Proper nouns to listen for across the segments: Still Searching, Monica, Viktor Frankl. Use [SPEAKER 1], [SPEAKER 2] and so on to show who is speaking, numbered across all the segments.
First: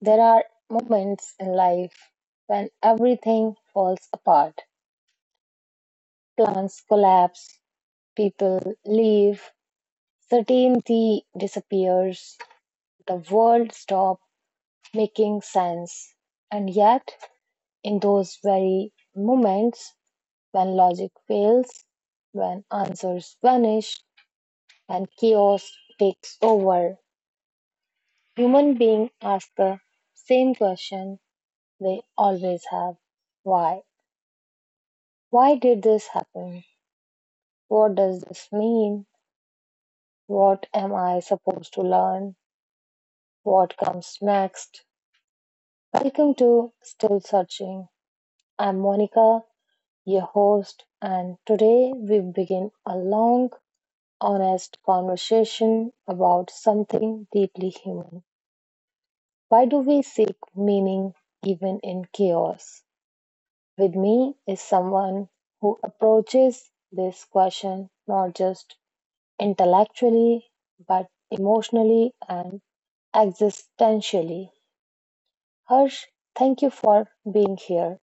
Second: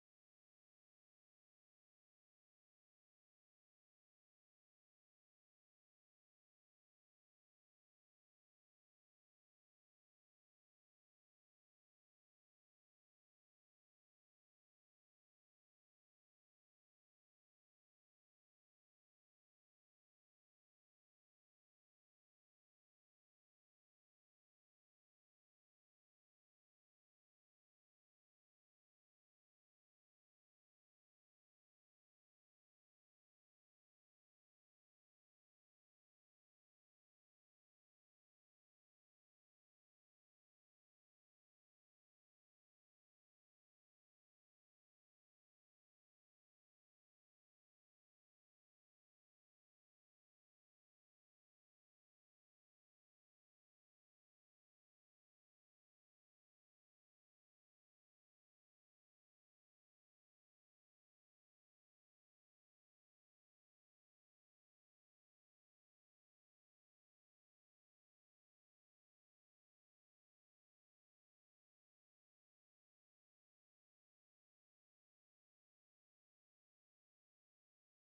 [SPEAKER 1] There are moments in life when everything falls apart. Plans collapse, people leave, certainty disappears, the world stops making sense. And yet, in those very moments when logic fails, when answers vanish, and chaos takes over, human beings ask the same question they always have. Why? Why did this happen? What does this mean? What am I supposed to learn? What comes next? Welcome to Still Searching. I'm Monica, your host, and today we begin a long, honest conversation about something deeply human. Why do we seek meaning even in chaos? With me is someone who approaches this question not just intellectually, but emotionally and existentially. Harsh, thank you for being here.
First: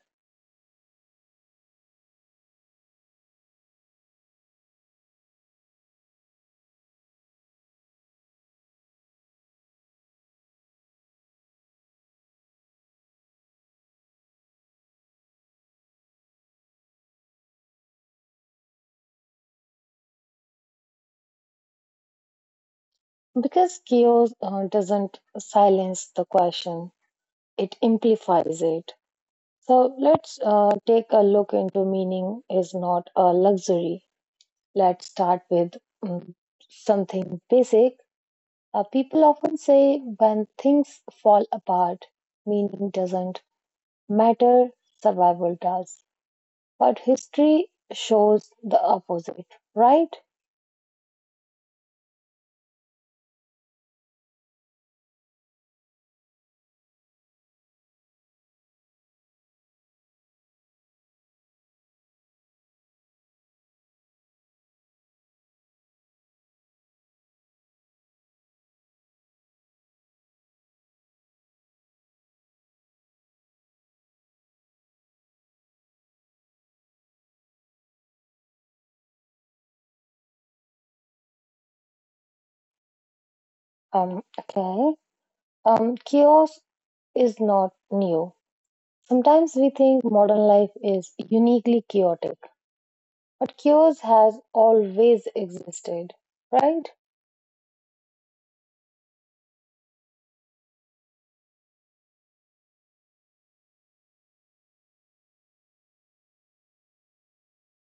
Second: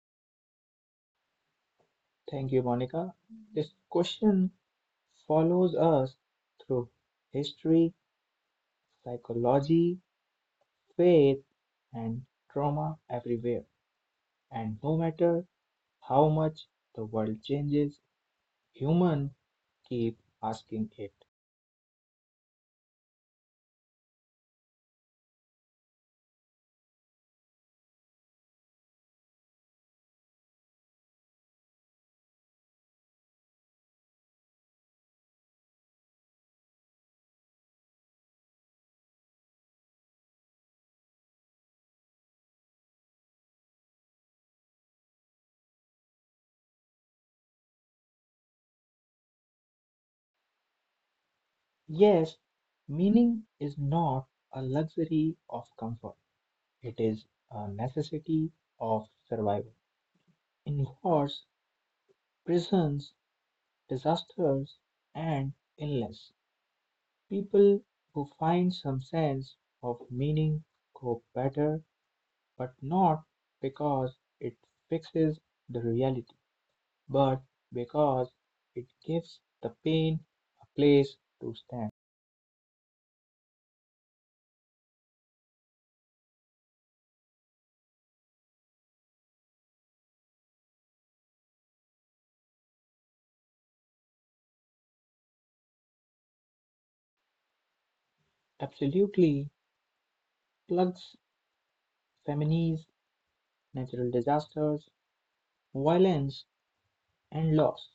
[SPEAKER 2] Thank you, Monica. This question follows us through history, psychology, faith, and trauma everywhere. And no matter how much the world changes, humans keep asking it.
[SPEAKER 1] Because chaos doesn't silence the question, it amplifies it. So let's take a look into meaning is not a luxury. Let's start with mm, something basic. People often say when things fall apart, meaning doesn't matter, survival does. But history shows the opposite, right?
[SPEAKER 2] Yes, meaning is not a luxury of comfort, it is a necessity of survival. In wars, prisons, disasters, and illness, people who find some sense of meaning cope better, but not because it fixes the reality, but because it gives the pain a place to stand.
[SPEAKER 1] Okay. Chaos is not new. Sometimes we think modern life is uniquely chaotic, but chaos has always existed, right?
[SPEAKER 2] Absolutely plugs families, natural disasters, violence, and loss.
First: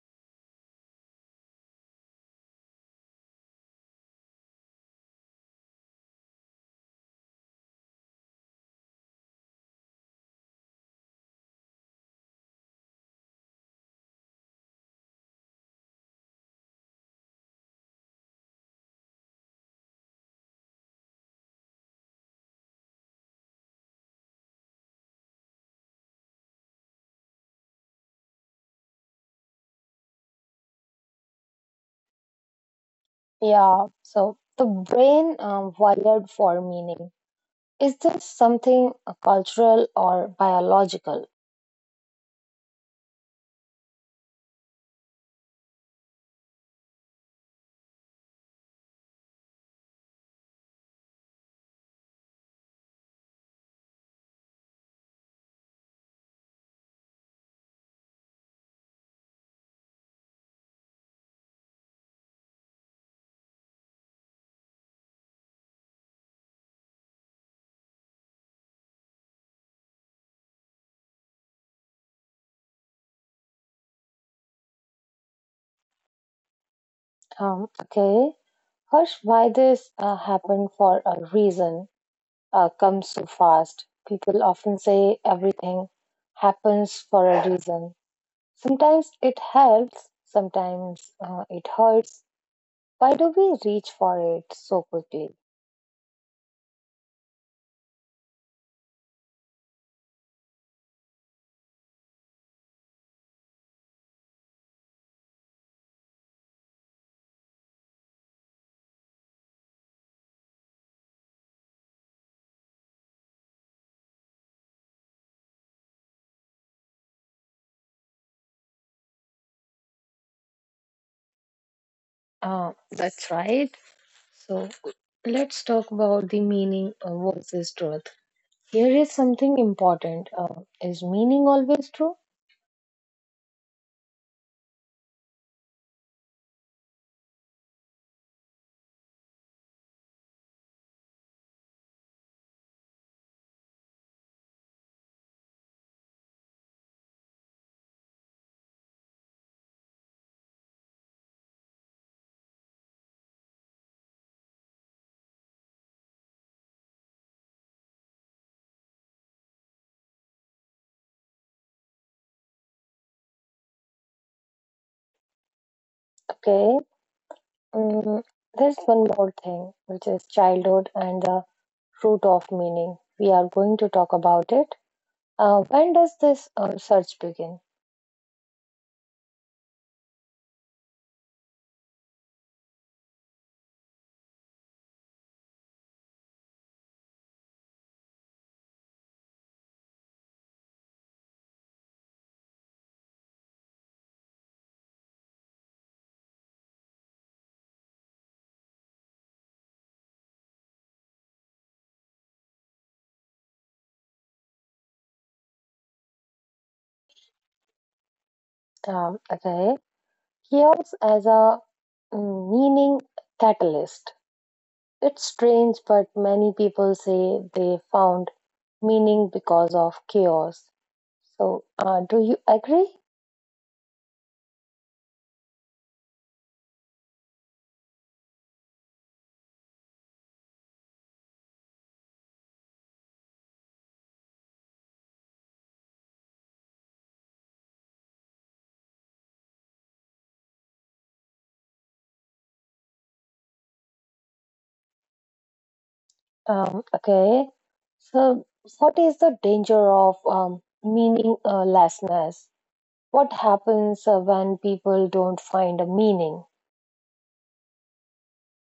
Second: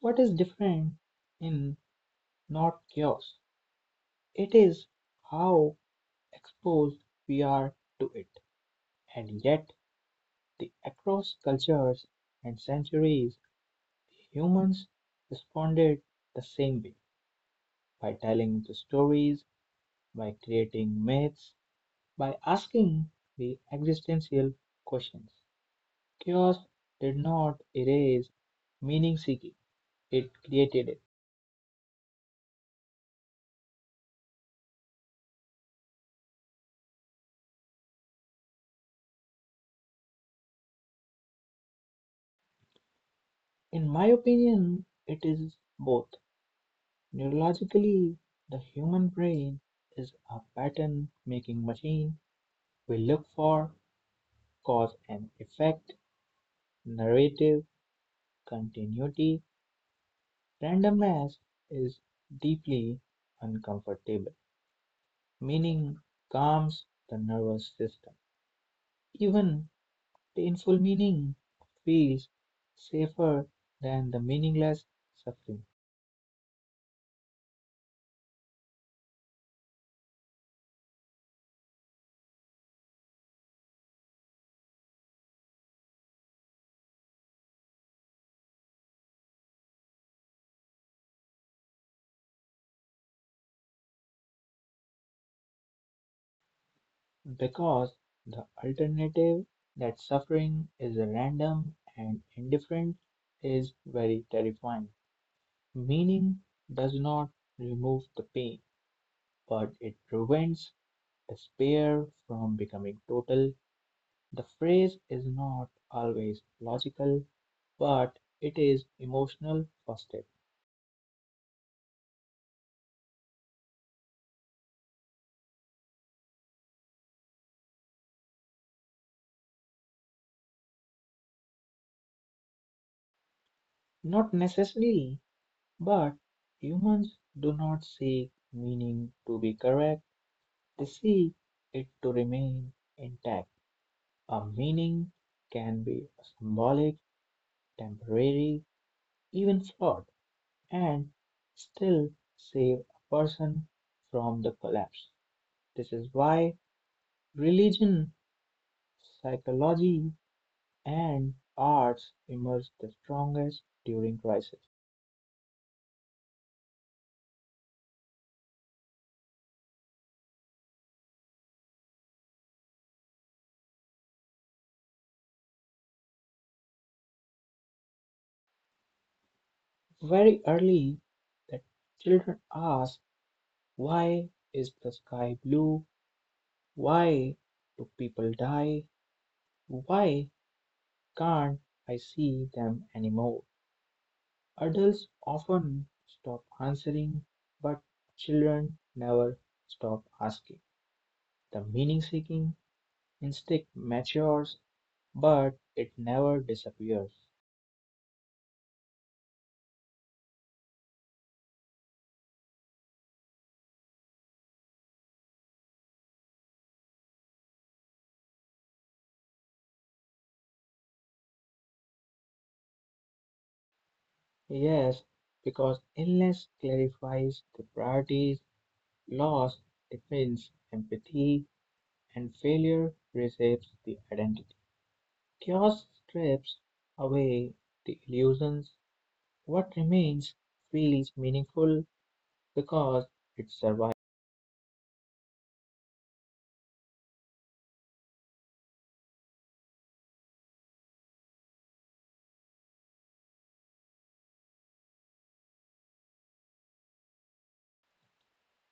[SPEAKER 2] What is different in not chaos? It is how exposed we are to it, and yet the across cultures and centuries, humans responded the same way by telling the stories, by creating myths, by asking the existential questions. Chaos did not erase meaning seeking, it created it.
[SPEAKER 1] Yeah, so the brain wired for meaning. Is this something cultural or biological?
[SPEAKER 2] In my opinion, it is both. Neurologically, the human brain is a pattern making machine. We look for cause and effect, narrative, continuity. Randomness is deeply uncomfortable, meaning calms the nervous system. Even painful meaning feels safer than the meaningless suffering
[SPEAKER 1] Okay, Harsh, why this happened for a reason? Comes so fast. People often say everything happens for a reason. Sometimes it helps, sometimes it hurts. Why do we reach for it so quickly?
[SPEAKER 2] because the alternative that suffering is random and indifferent is very terrifying. Meaning does not remove the pain, but it prevents despair from becoming total. The phrase is not always logical, but it is emotional first step.
[SPEAKER 1] That's right. So let's talk about the meaning versus truth. Here is something important. Is meaning always true?
[SPEAKER 2] Not necessarily, but humans do not seek meaning to be correct, they seek it to remain intact. A meaning can be symbolic, temporary, even flawed, and still save a person from the collapse. This is why religion, psychology, and arts emerge the strongest during crisis.
[SPEAKER 1] Okay. Mm, there's one more thing, which is childhood and the root of meaning. We are going to talk about it. When does this search begin?
[SPEAKER 2] Very early, the children ask, "Why is the sky blue? Why do people die? Why can't I see them anymore?" Adults often stop answering, but children never stop asking. The meaning seeking instinct matures, but it never disappears.
[SPEAKER 1] Okay, chaos as a meaning catalyst. It's strange, but many people say they found meaning because of chaos. So, do you agree?
[SPEAKER 2] Yes, because illness clarifies the priorities, loss defines empathy, and failure reshapes the identity. Chaos strips away the illusions. What remains feels meaningful because it survives.
[SPEAKER 1] Okay, so what is the danger of meaninglessness? What happens when people don't find a meaning?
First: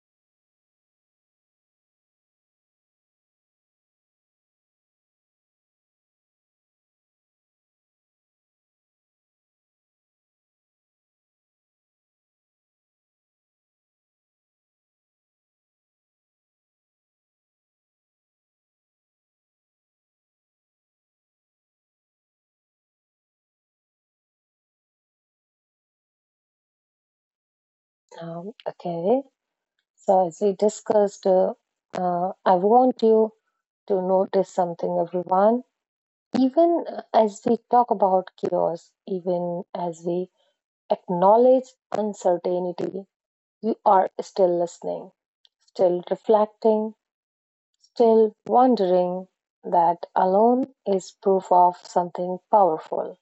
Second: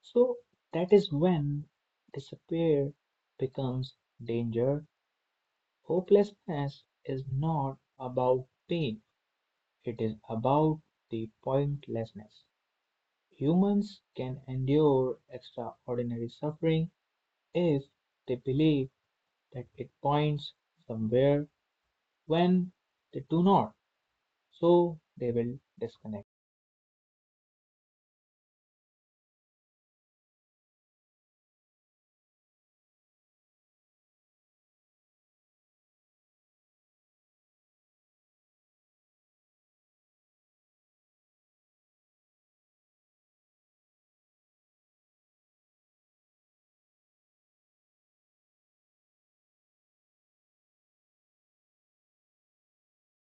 [SPEAKER 2] So that is when despair becomes danger. Hopelessness is not about pain, it is about the pointlessness. Humans can endure extraordinary suffering if they believe that it points somewhere. When they do not, so they will disconnect.
[SPEAKER 1] Okay. So, as we discussed, I want you to notice something, everyone. Even as we talk about chaos, even as we acknowledge uncertainty, you are still listening, still reflecting, still wondering. That alone is proof of something powerful.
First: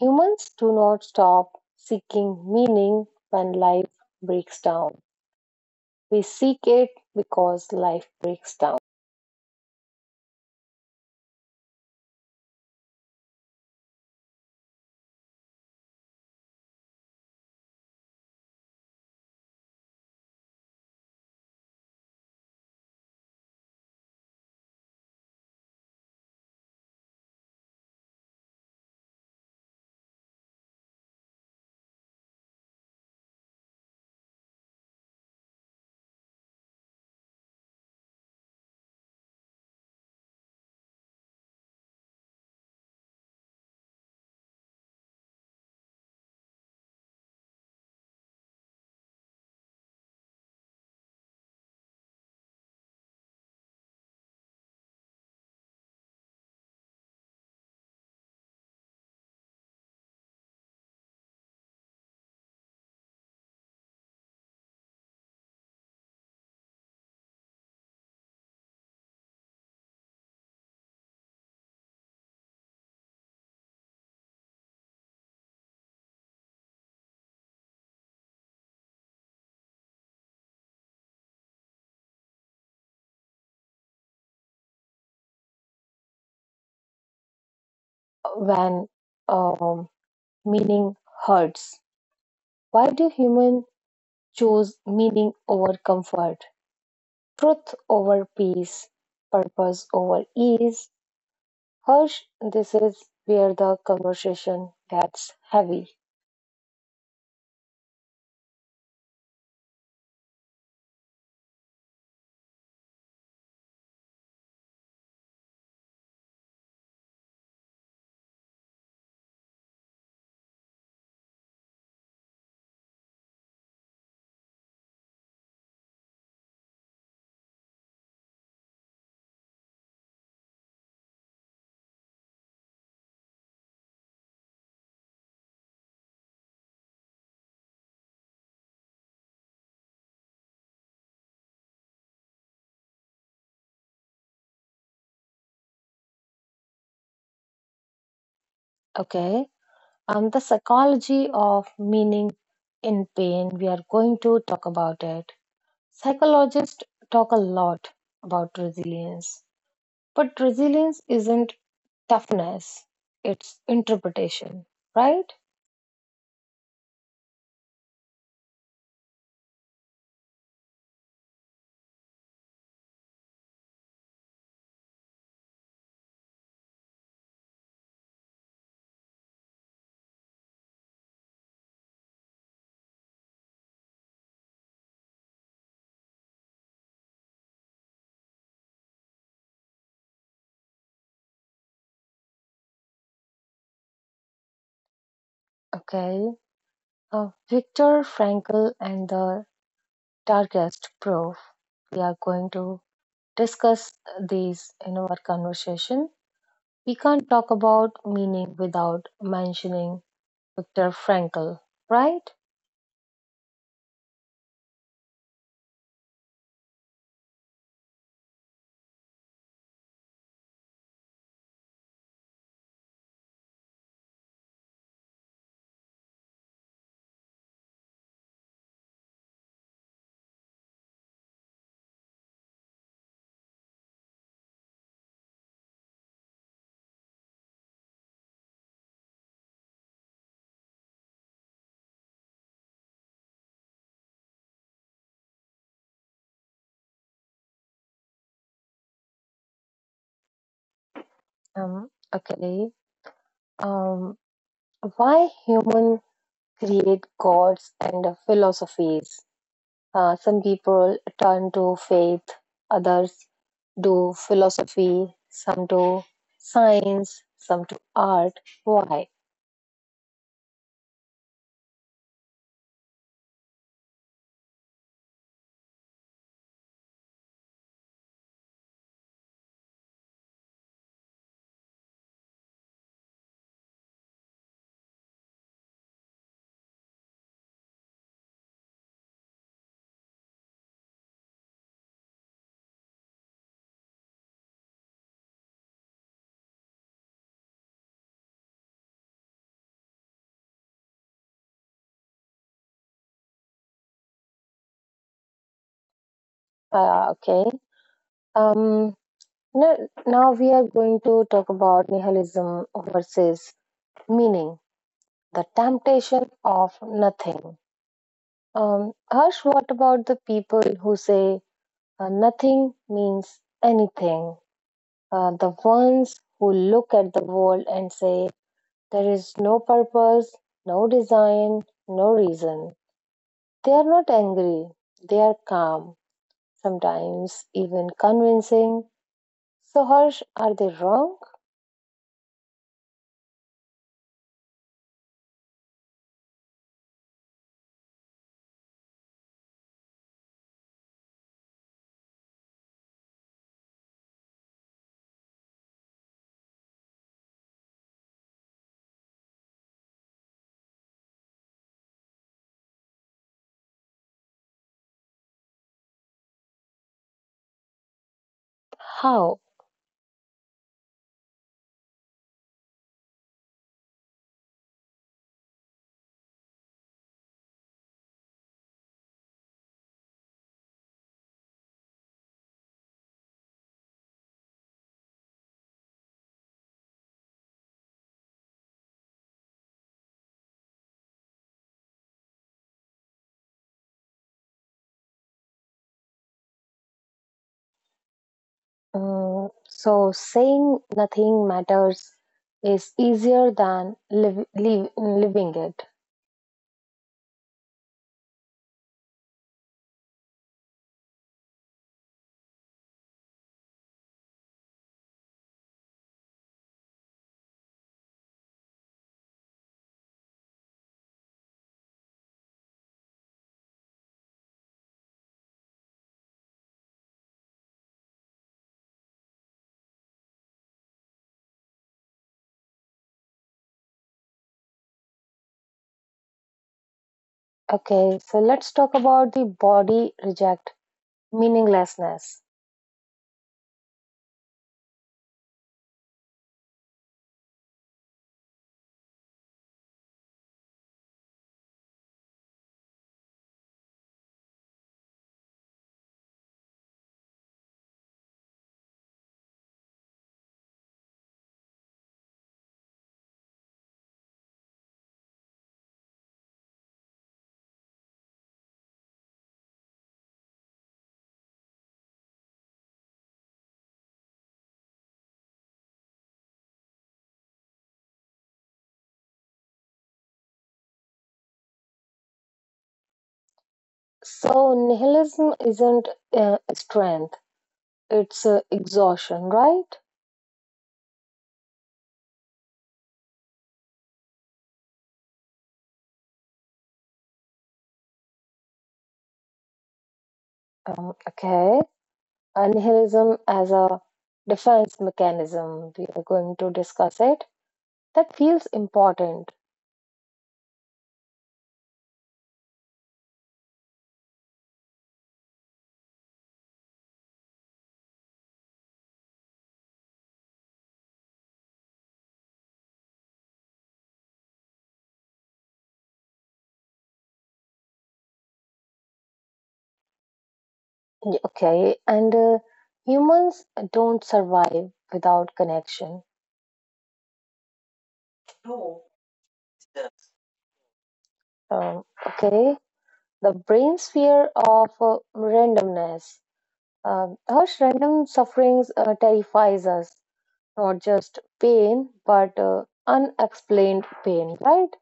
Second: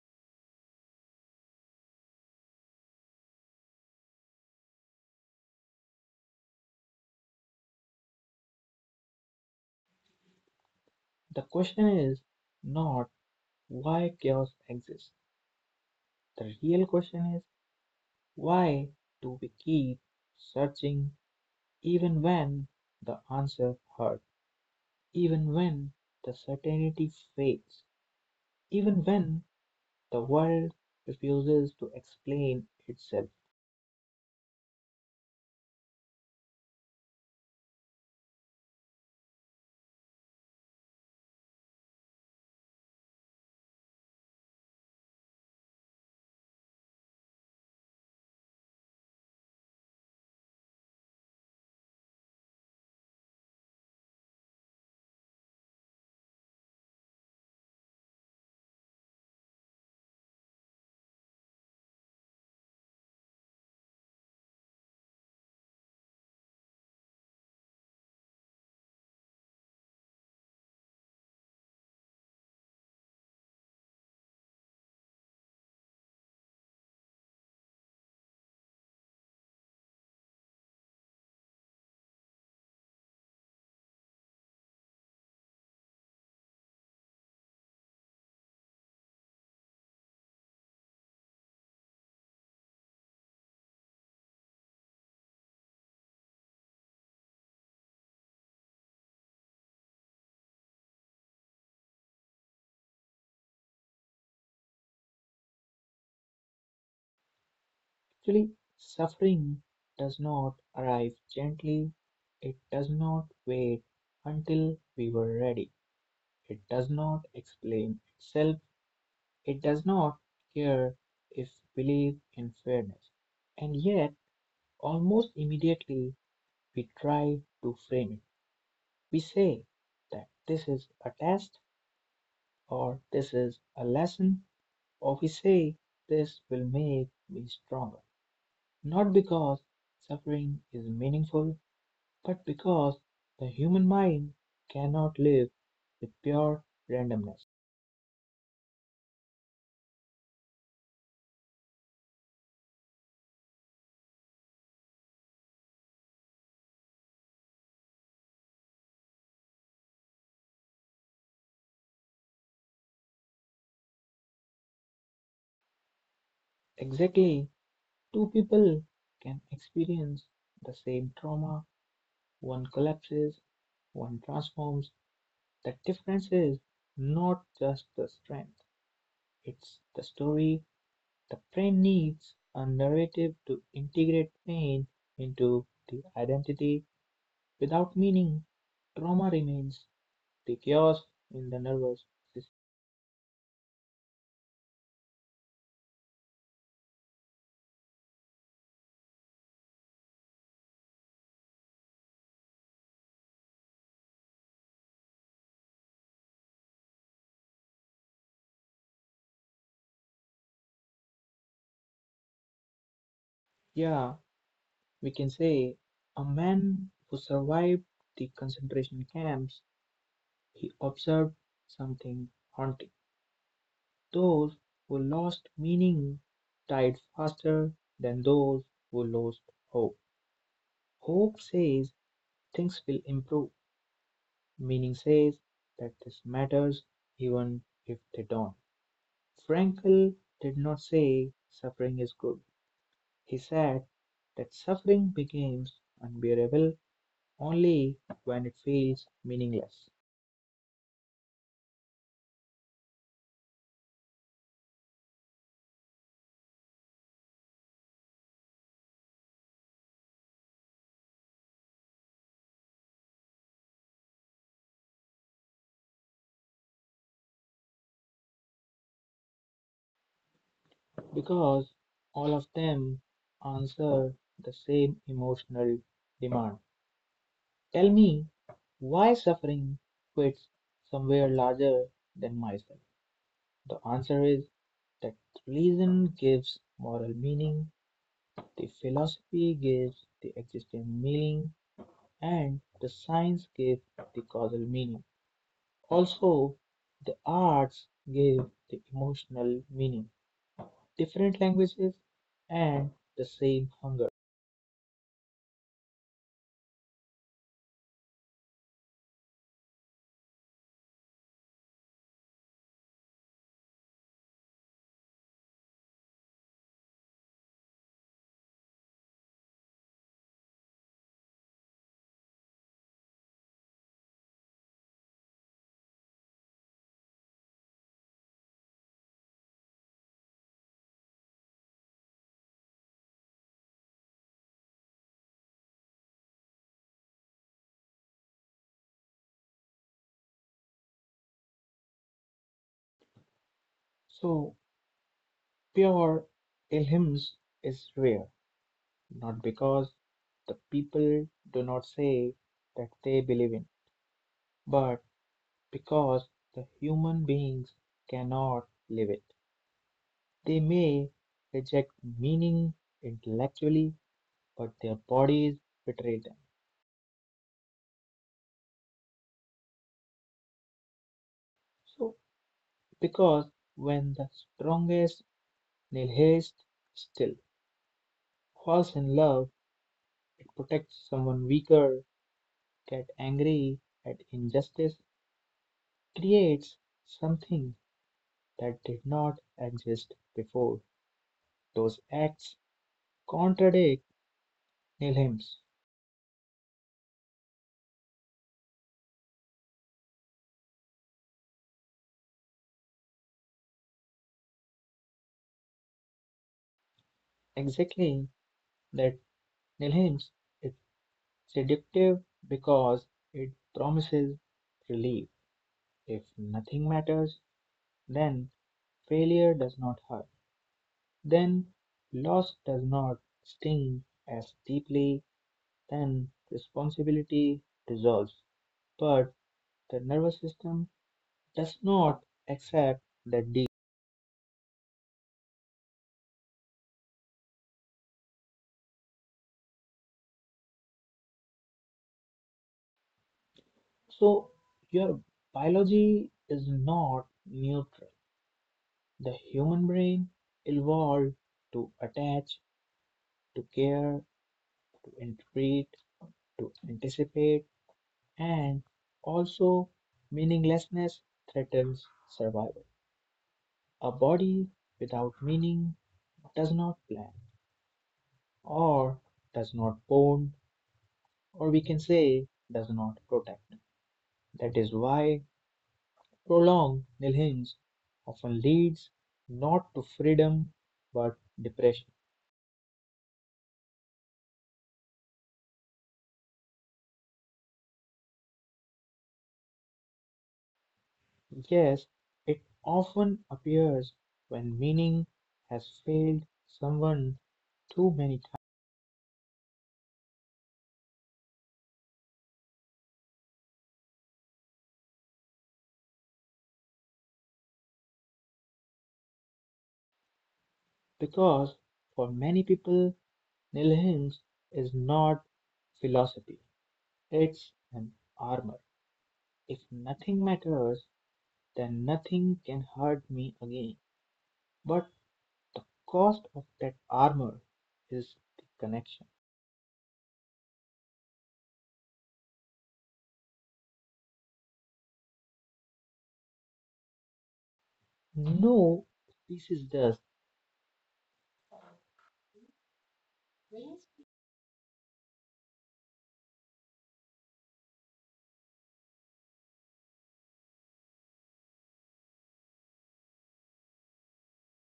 [SPEAKER 1] Humans do not stop seeking meaning when life breaks down. We seek it because life breaks down.
[SPEAKER 2] The question is not why chaos exists. The real question is, why do we keep searching even when the answer hurts, even when the certainty fades, even when the world refuses to explain itself?
[SPEAKER 1] When um, meaning hurts. Why do humans choose meaning over comfort, truth over peace, purpose over ease? Harsh, this is where the conversation gets heavy.
[SPEAKER 2] Actually, suffering does not arrive gently, it does not wait until we were ready, it does not explain itself, it does not care if we live in fairness. And yet, almost immediately, we try to frame it. We say that this is a test or this is a lesson, or we say this will make me stronger. Not because suffering is meaningful, but because the human mind cannot live with pure randomness.
[SPEAKER 1] Okay, the psychology of meaning in pain, we are going to talk about it. Psychologists talk a lot about resilience, but resilience isn't toughness, its interpretation, right?
[SPEAKER 2] Exactly, two people can experience the same trauma, one collapses, one transforms. The difference is not just the strength, it's the story. The brain needs a narrative to integrate pain into the identity. Without meaning, trauma remains the chaos in the nervous system.
[SPEAKER 1] Okay. Viktor Frankl and the darkest proof. We are going to discuss these in our conversation. We can't talk about meaning without mentioning Viktor Frankl, right?
[SPEAKER 2] Yeah, we can say a man who survived the concentration camps, he observed something haunting. Those who lost meaning died faster than those who lost hope. Hope says things will improve. Meaning says that this matters even if they don't. Frankl did not say suffering is good. He said that suffering becomes unbearable only when it feels meaningless,
[SPEAKER 1] Um, okay. Um, why human create gods and philosophies? Some people turn to faith, others do philosophy, some do science, some do art. Why?
[SPEAKER 2] because all of them answer the same emotional demand. Tell me why suffering fits somewhere larger than myself. The answer is that reason gives moral meaning, the philosophy gives the existential meaning, and the science gives the causal meaning. Also, the arts give the emotional meaning. Different languages and the same hunger.
[SPEAKER 1] Okay. Um, now, Now we are going to talk about nihilism versus meaning, the temptation of nothing. Harsh, what about the people who say nothing means anything? The ones who look at the world and say there is no purpose, no design, no reason. They are not angry, they are calm, sometimes even convincing. So, Harsh, are they wrong?
[SPEAKER 2] So, pure Ilhams is rare, not because the people do not say that they believe in, but because the human beings cannot live it. They may reject meaning intellectually, but their bodies betray them.
[SPEAKER 1] How?
[SPEAKER 2] So, because when the strongest nihilist still falls in love, it protects someone weaker, gets angry at injustice, creates something that did not exist before. Those acts contradict nihilism.
[SPEAKER 1] Mm, so, saying nothing matters is easier than living it.
[SPEAKER 2] Exactly that nihilism is seductive because it promises relief. If nothing matters, then failure does not hurt, then loss does not sting as deeply, then responsibility dissolves. But the nervous system does not accept the deal.
[SPEAKER 1] Okay, so let's talk about the body reject meaninglessness.
[SPEAKER 2] So your biology is not neutral. The human brain evolved to attach, to care, to interpret, to anticipate, and also meaninglessness threatens survival. A body without meaning does not plan, or does not bond, or we can say does not protect. That is why prolonged nilhinj often leads not to freedom but depression.
[SPEAKER 1] So, nihilism isn't strength, it's exhaustion, right?
[SPEAKER 2] Yes, it often appears when meaning has failed someone too many times.
[SPEAKER 1] Um, okay, Nihilism as a defense mechanism. We are going to discuss it. That feels important.
[SPEAKER 2] Because for many people, nilhinj is not philosophy, it's an armor. If nothing matters, then nothing can hurt me again. But the cost of that armor is the connection.
[SPEAKER 1] Okay, and humans don't survive without connection. No.
[SPEAKER 2] No, this is dust
[SPEAKER 1] Um, okay, the brain's fear of randomness. Harsh random sufferings terrifies us, not just pain, but unexplained pain, right?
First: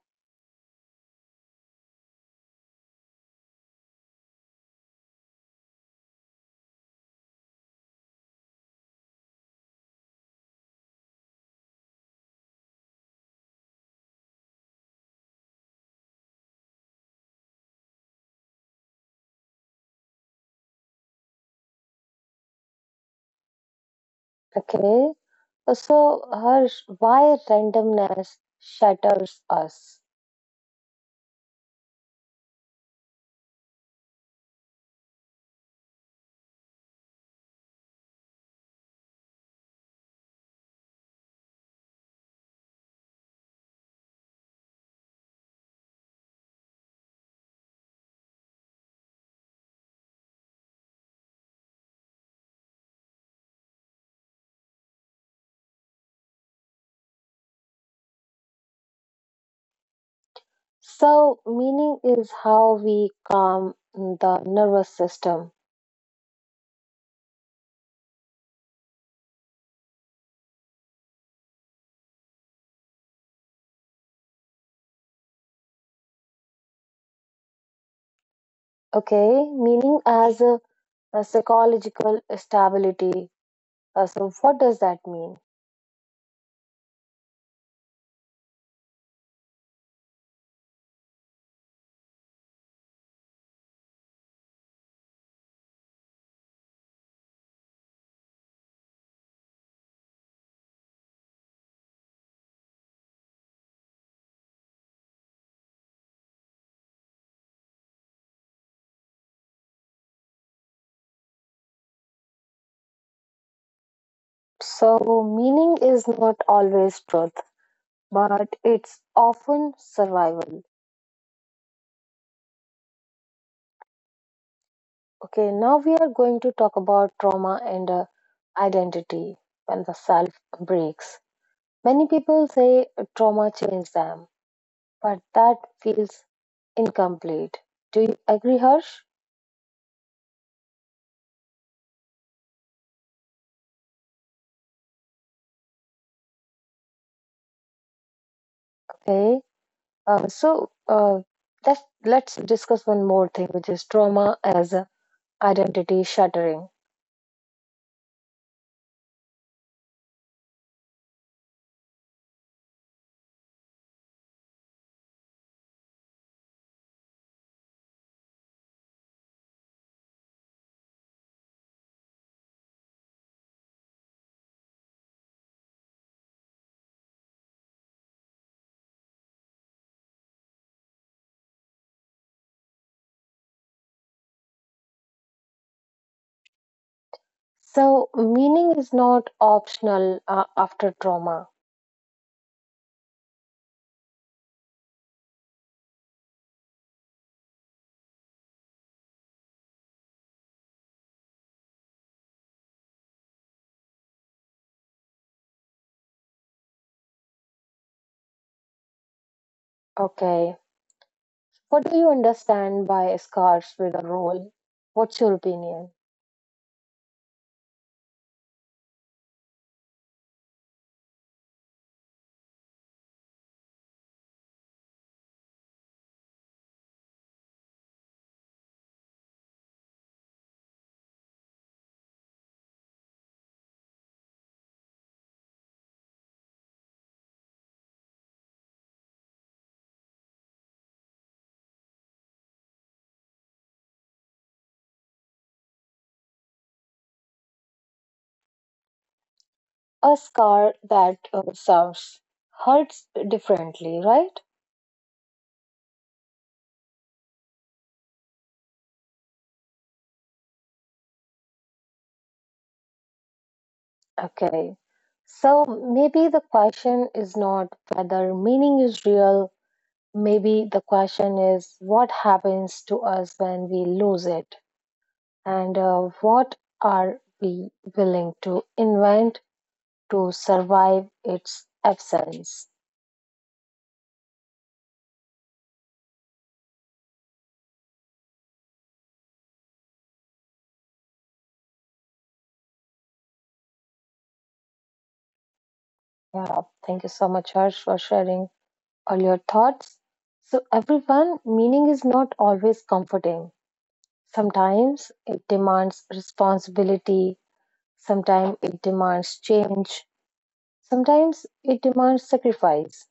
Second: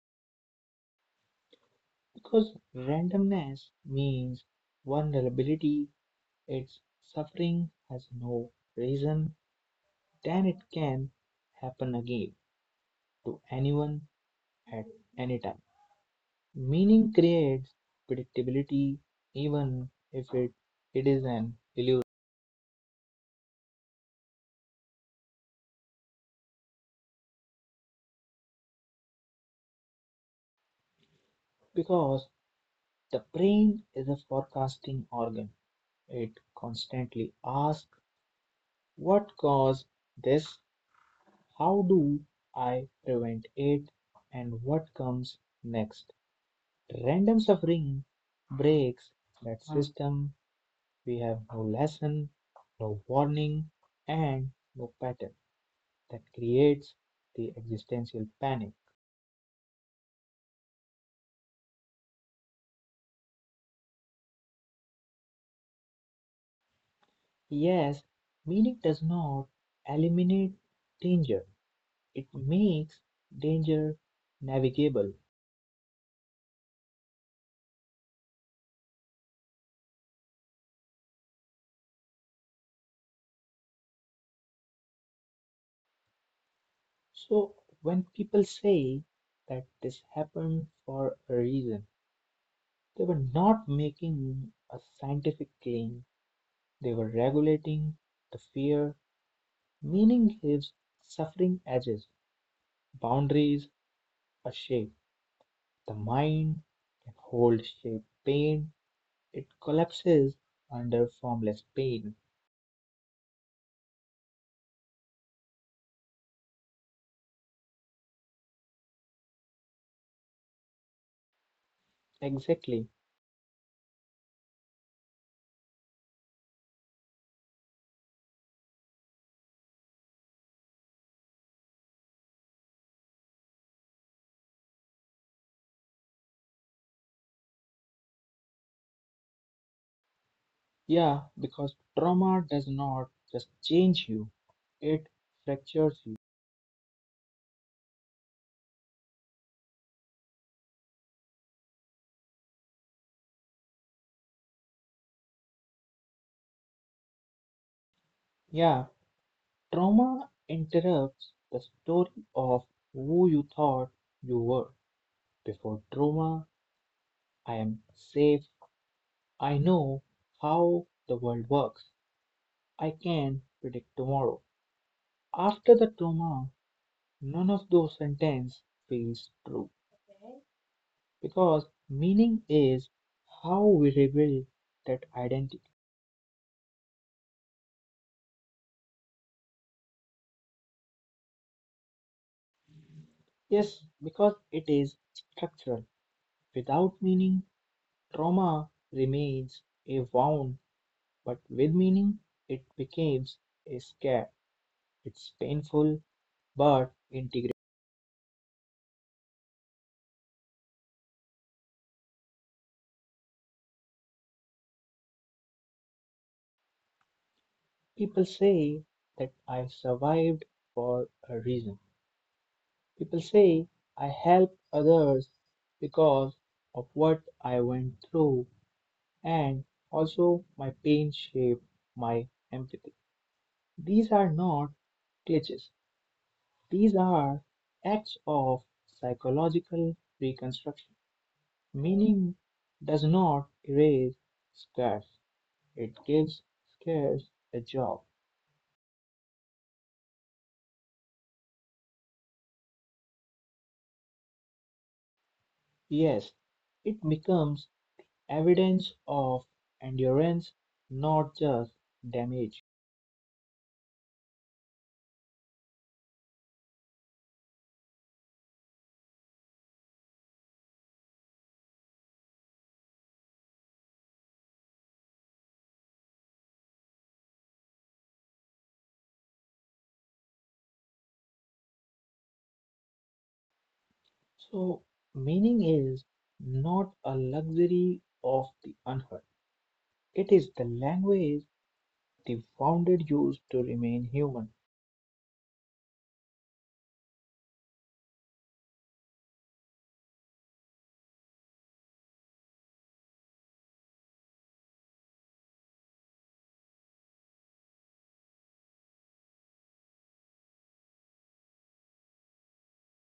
[SPEAKER 2] because randomness means vulnerability. Its suffering has no reason, then it can happen again to anyone at any time. Meaning creates predictability, even if it is an illusion,
[SPEAKER 1] Okay. So, Harsh, why randomness shatters us?
[SPEAKER 2] because the brain is a forecasting organ. It constantly asks what caused this, how do I prevent it, and what comes next? Random suffering breaks that system. We have no lesson, no warning, and no pattern that creates the existential panic.
[SPEAKER 1] So, meaning is how we calm the nervous system.
[SPEAKER 2] Yes, meaning does not eliminate danger, it makes danger navigable.
[SPEAKER 1] Okay. Meaning as a psychological stability. So, what does that mean?
[SPEAKER 2] So when people say that this happened for a reason, they were not making a scientific claim, they were regulating the fear. Meaning gives suffering edges, boundaries, a shape. The mind can hold shape pain, it collapses under formless pain.
[SPEAKER 1] So, meaning is not always truth, but it's often survival.
[SPEAKER 2] Exactly.
[SPEAKER 1] Okay. Now we are going to talk about trauma and identity when the self breaks. Many people say trauma changed them, but that feels incomplete. Do you agree, Harsh?
[SPEAKER 2] Yeah, because trauma does not just change you, it fractures you.
[SPEAKER 1] Okay. Uh, so uh, let's discuss one more thing, which is trauma as a identity shattering.
[SPEAKER 2] Yeah, trauma interrupts the story of who you thought you were. Before trauma, I am safe. I know how the world works. I can predict tomorrow. After the trauma, none of those sentences feels true because meaning is how we rebuild that identity.
[SPEAKER 1] So, meaning is not optional after trauma.
[SPEAKER 2] Yes, because it is structural. Without meaning, trauma remains a wound, but with meaning, it becomes a scare. It's painful but integrated.
[SPEAKER 1] Okay. What do you understand by scars with a role? What's your opinion?
[SPEAKER 2] People say that I survived for a reason. People say I helped others because of what I went through, and also my pain shaped my empathy. These are not glitches, these are acts of psychological reconstruction. Meaning does not erase scars, it gives scars a job.
[SPEAKER 1] A scar that serves hurts differently, right?
[SPEAKER 2] Yes, it becomes evidence of endurance, not just damage.
[SPEAKER 1] Okay. So maybe the question is not whether meaning is real. Maybe the question is what happens to us when we lose it, and what are we willing to invent to survive its absence?
[SPEAKER 2] So, meaning is not a luxury of the unheard, it is the language the wounded use to remain human.
[SPEAKER 1] Yeah. Thank you so much, Harsh, for sharing all your thoughts. So, everyone, meaning is not always comforting. Sometimes it demands responsibility. Sometimes it demands change, sometimes it demands sacrifice,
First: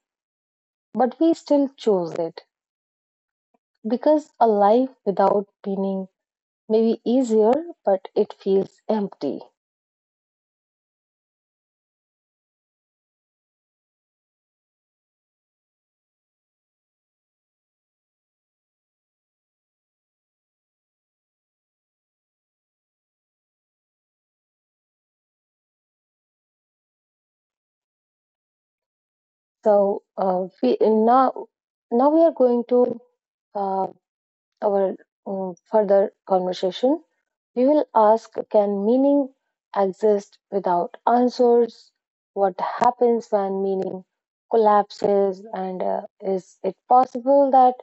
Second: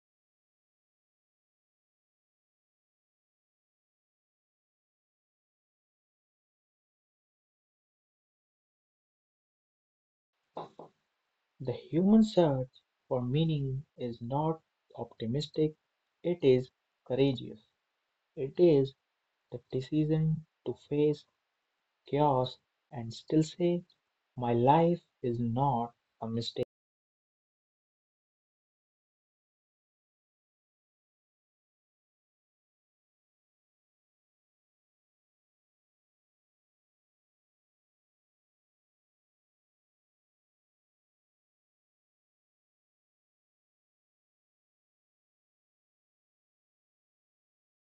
[SPEAKER 1] but we still choose it because a life without meaning may be easier, but it feels empty.
[SPEAKER 2] The human search for meaning is not optimistic, it is courageous. It is the decision to face chaos and still say, "My life is not a mistake."
[SPEAKER 1] So we now now we are going to uh, our further conversation. We will ask: can meaning exist without answers? What happens when meaning collapses, and is it possible that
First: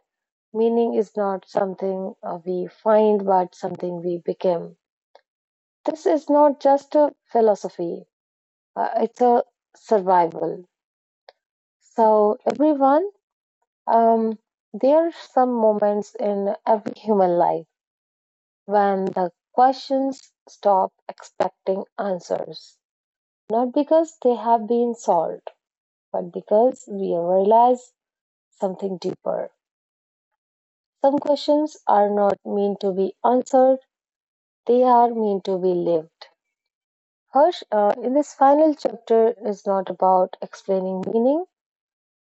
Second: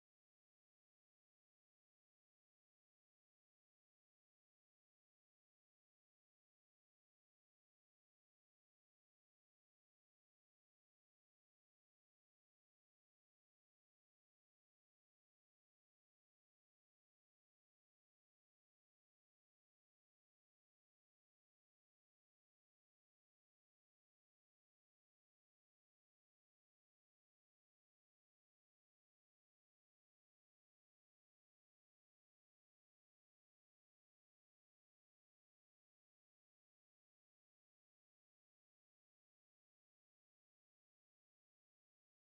[SPEAKER 1] meaning is not something we find, but something we become. This is not just a philosophy, it's a survival. So, everyone, um, there are some moments in every human life when the questions stop expecting answers. Not because they have been solved, but because we realize something deeper. Some questions are not meant to be answered, they are meant to be lived. Harsh, in this final chapter is not about explaining meaning.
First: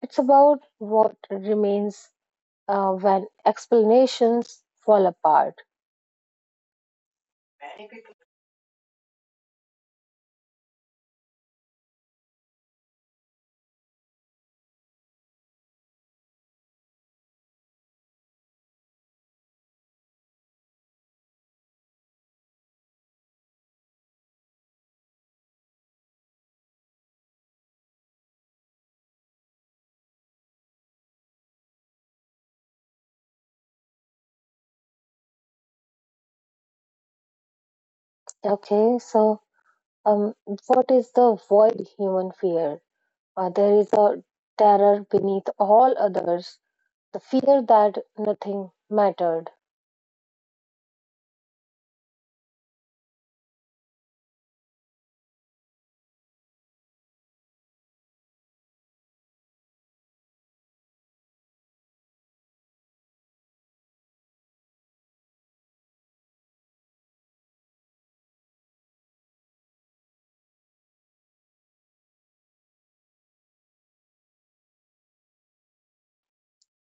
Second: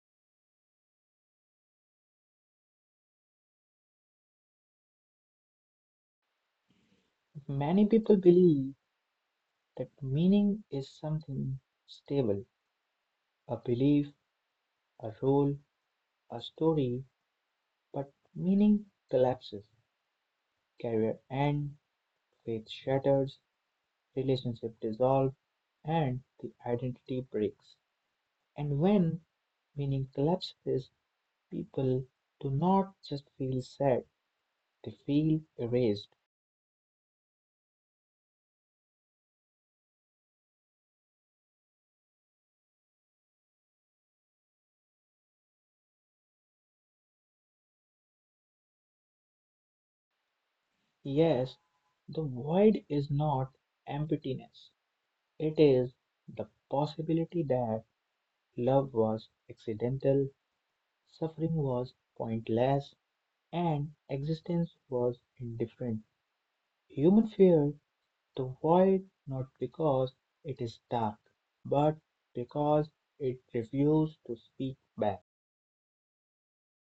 [SPEAKER 1] It's about what remains when explanations fall apart.
[SPEAKER 2] Many people believe that meaning is something stable, a belief, a role, a story, but meaning collapses, career ends, faith shatters, relationship dissolves, and the identity breaks. And when meaning collapses, people do not just feel sad, they feel erased.
[SPEAKER 1] Okay, so um, what is the void human fear? There is a terror beneath all others, the fear that nothing mattered.
[SPEAKER 2] Yes, the void is not emptiness, it is the possibility that love was accidental, suffering was pointless, and existence was indifferent. Human fear the void not because it is dark, but because it refuses to speak back.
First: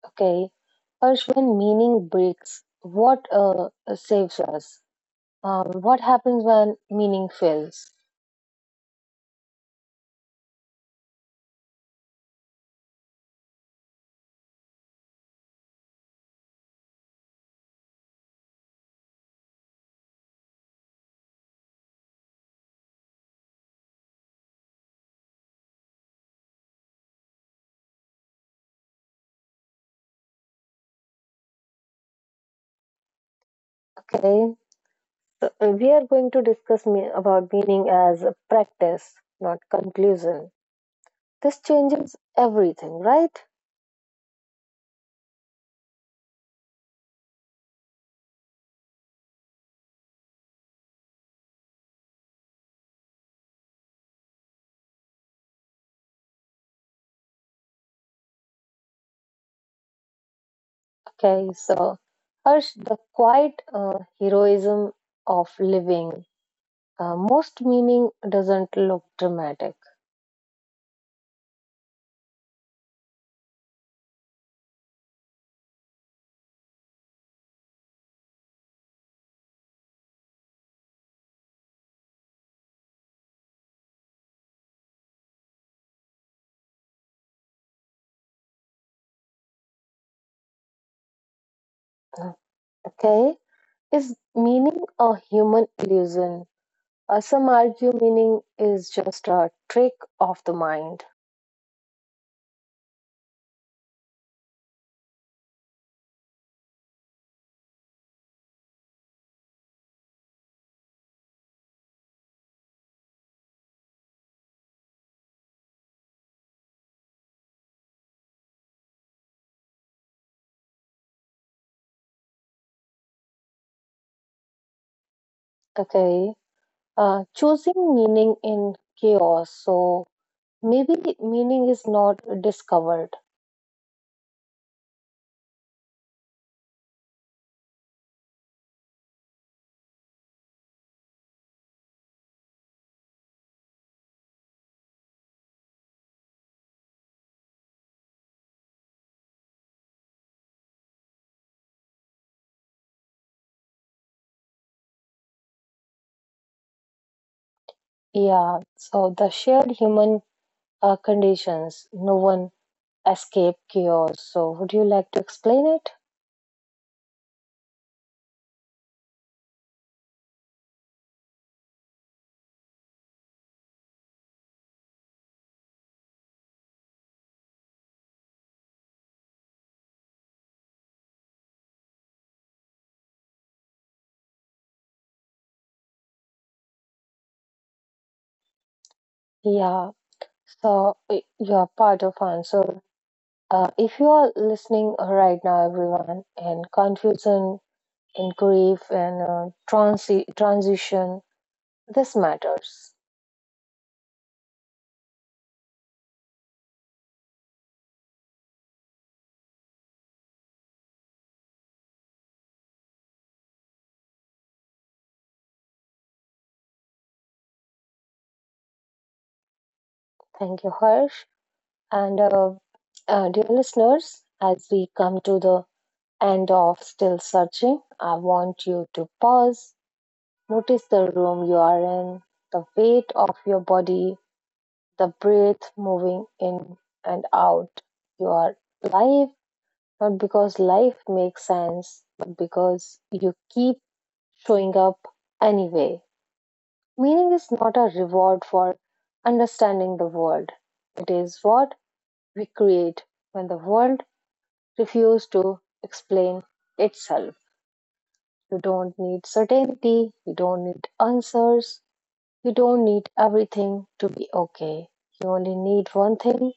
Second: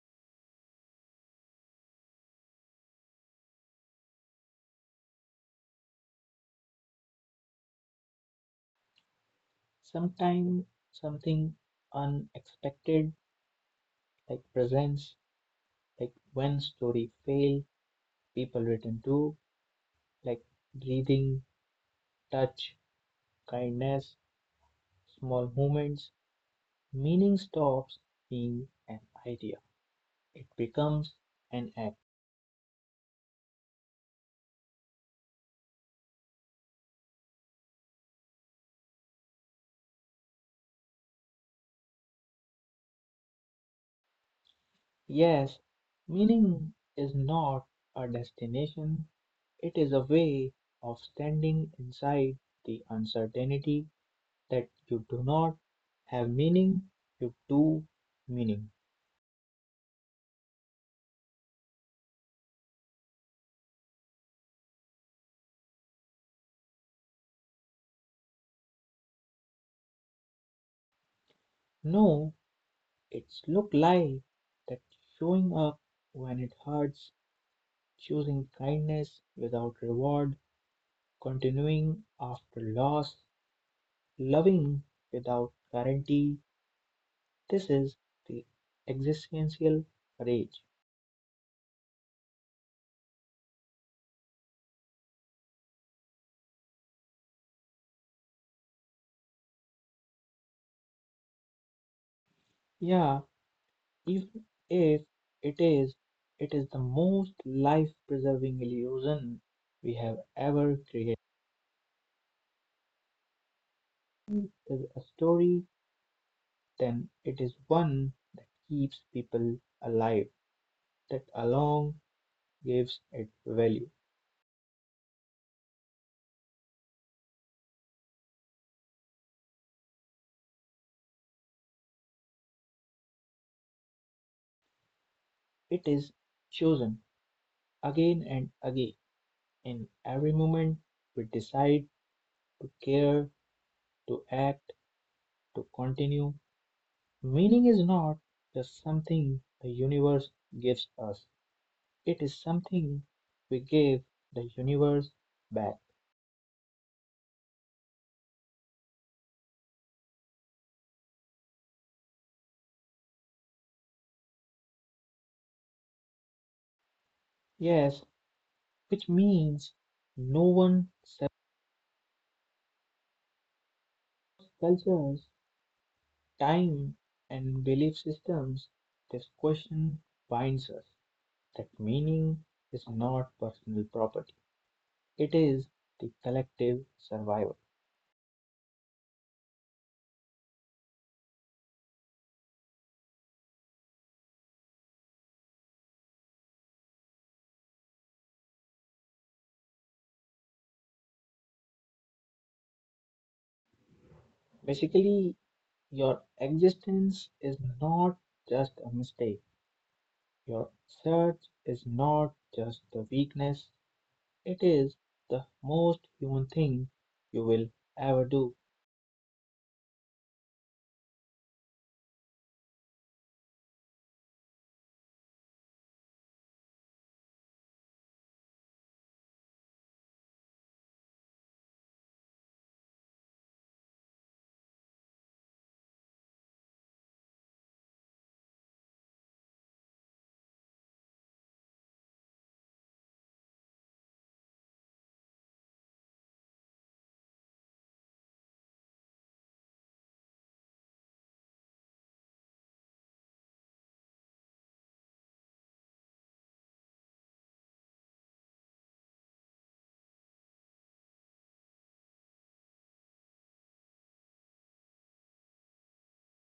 [SPEAKER 1] Okay, Harsh, when meaning breaks, what saves us? What happens when meaning fails?
[SPEAKER 2] Sometimes something unexpected, like presence, like when story fail, people return to, like breathing, touch, kindness, small moments. Meaning stops being an idea, it becomes an act.
[SPEAKER 1] Okay. So, we are going to discuss about meaning as a practice, not conclusion. This changes everything, right?
[SPEAKER 2] Yes, meaning is not a destination, it is a way of standing inside the uncertainty that you do not have meaning, you do meaning.
[SPEAKER 1] Okay, so Harsh, the quiet heroism of living. Most meaning doesn't look dramatic.
[SPEAKER 2] No, it's look like that showing up when it hurts, choosing kindness without reward, continuing after loss, loving without guarantee, this is the existential rage.
[SPEAKER 1] Okay, is meaning a human illusion? Some argue meaning is just a trick of the mind.
[SPEAKER 2] Yeah, even if it is, it is the most life preserving illusion we have ever created. It is a story, then it is one that keeps people alive, that alone gives it value.
[SPEAKER 1] Okay, choosing meaning in chaos. So maybe meaning is not discovered.
[SPEAKER 2] It is chosen again and again. In every moment, we decide to care, to act, to continue. Meaning is not just something the universe gives us, it is something we give the universe back.
[SPEAKER 1] Yeah, so the shared human conditions, no one escape chaos. So, would you like to explain it?
[SPEAKER 2] Yes, which means no one cultures, time, and belief systems. This question binds us that meaning is not personal property, it is the collective survival.
[SPEAKER 1] Yeah, so you're part of answer. If you are listening right now, everyone, in confusion, in grief, and transition, this matters.
[SPEAKER 2] Basically, your existence is not just a mistake. Your search is not just the weakness, it is the most human thing you will ever do.
[SPEAKER 1] Thank you, Harsh. And dear listeners, as we come to the and of Still Searching, I want you to pause, notice the room you are in, the weight of your body, the breath moving in and out. You are alive, not because life makes sense, but because you keep showing up anyway. Meaning is not a reward for understanding the world, it is what we create when the world refuses to explain itself. You don't need certainty, you don't need answers, you don't need everything to be okay. You only need one thing:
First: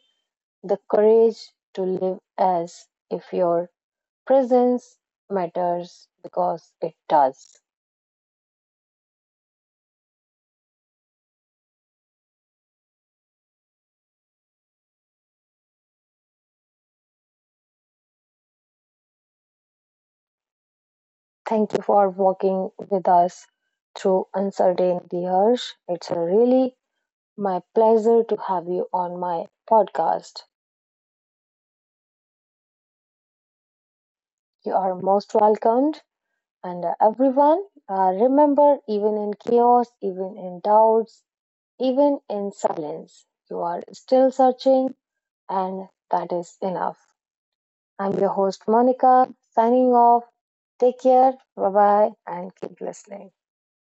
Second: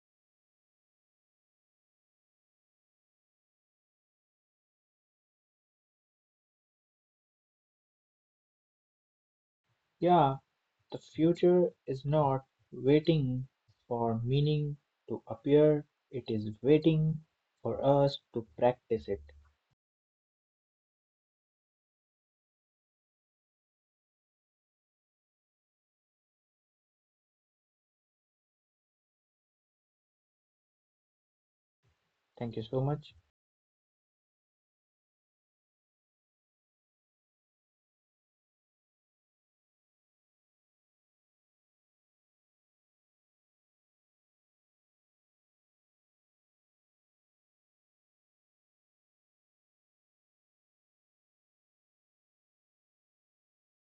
[SPEAKER 1] the courage to live as if your presence matters because it does.
[SPEAKER 2] Yeah, the future is not waiting for meaning to appear, it is waiting for us to practice it.
[SPEAKER 1] Thank you for walking with us through uncertainty, Harsh. It's a really my pleasure to have you on my podcast.
[SPEAKER 2] Thank you so much.
[SPEAKER 1] You are most welcomed. And everyone, remember, even in chaos, even in doubts, even in silence, you are still searching, and that is enough. I'm your host, Monica, signing off. Take care, bye bye, and keep listening.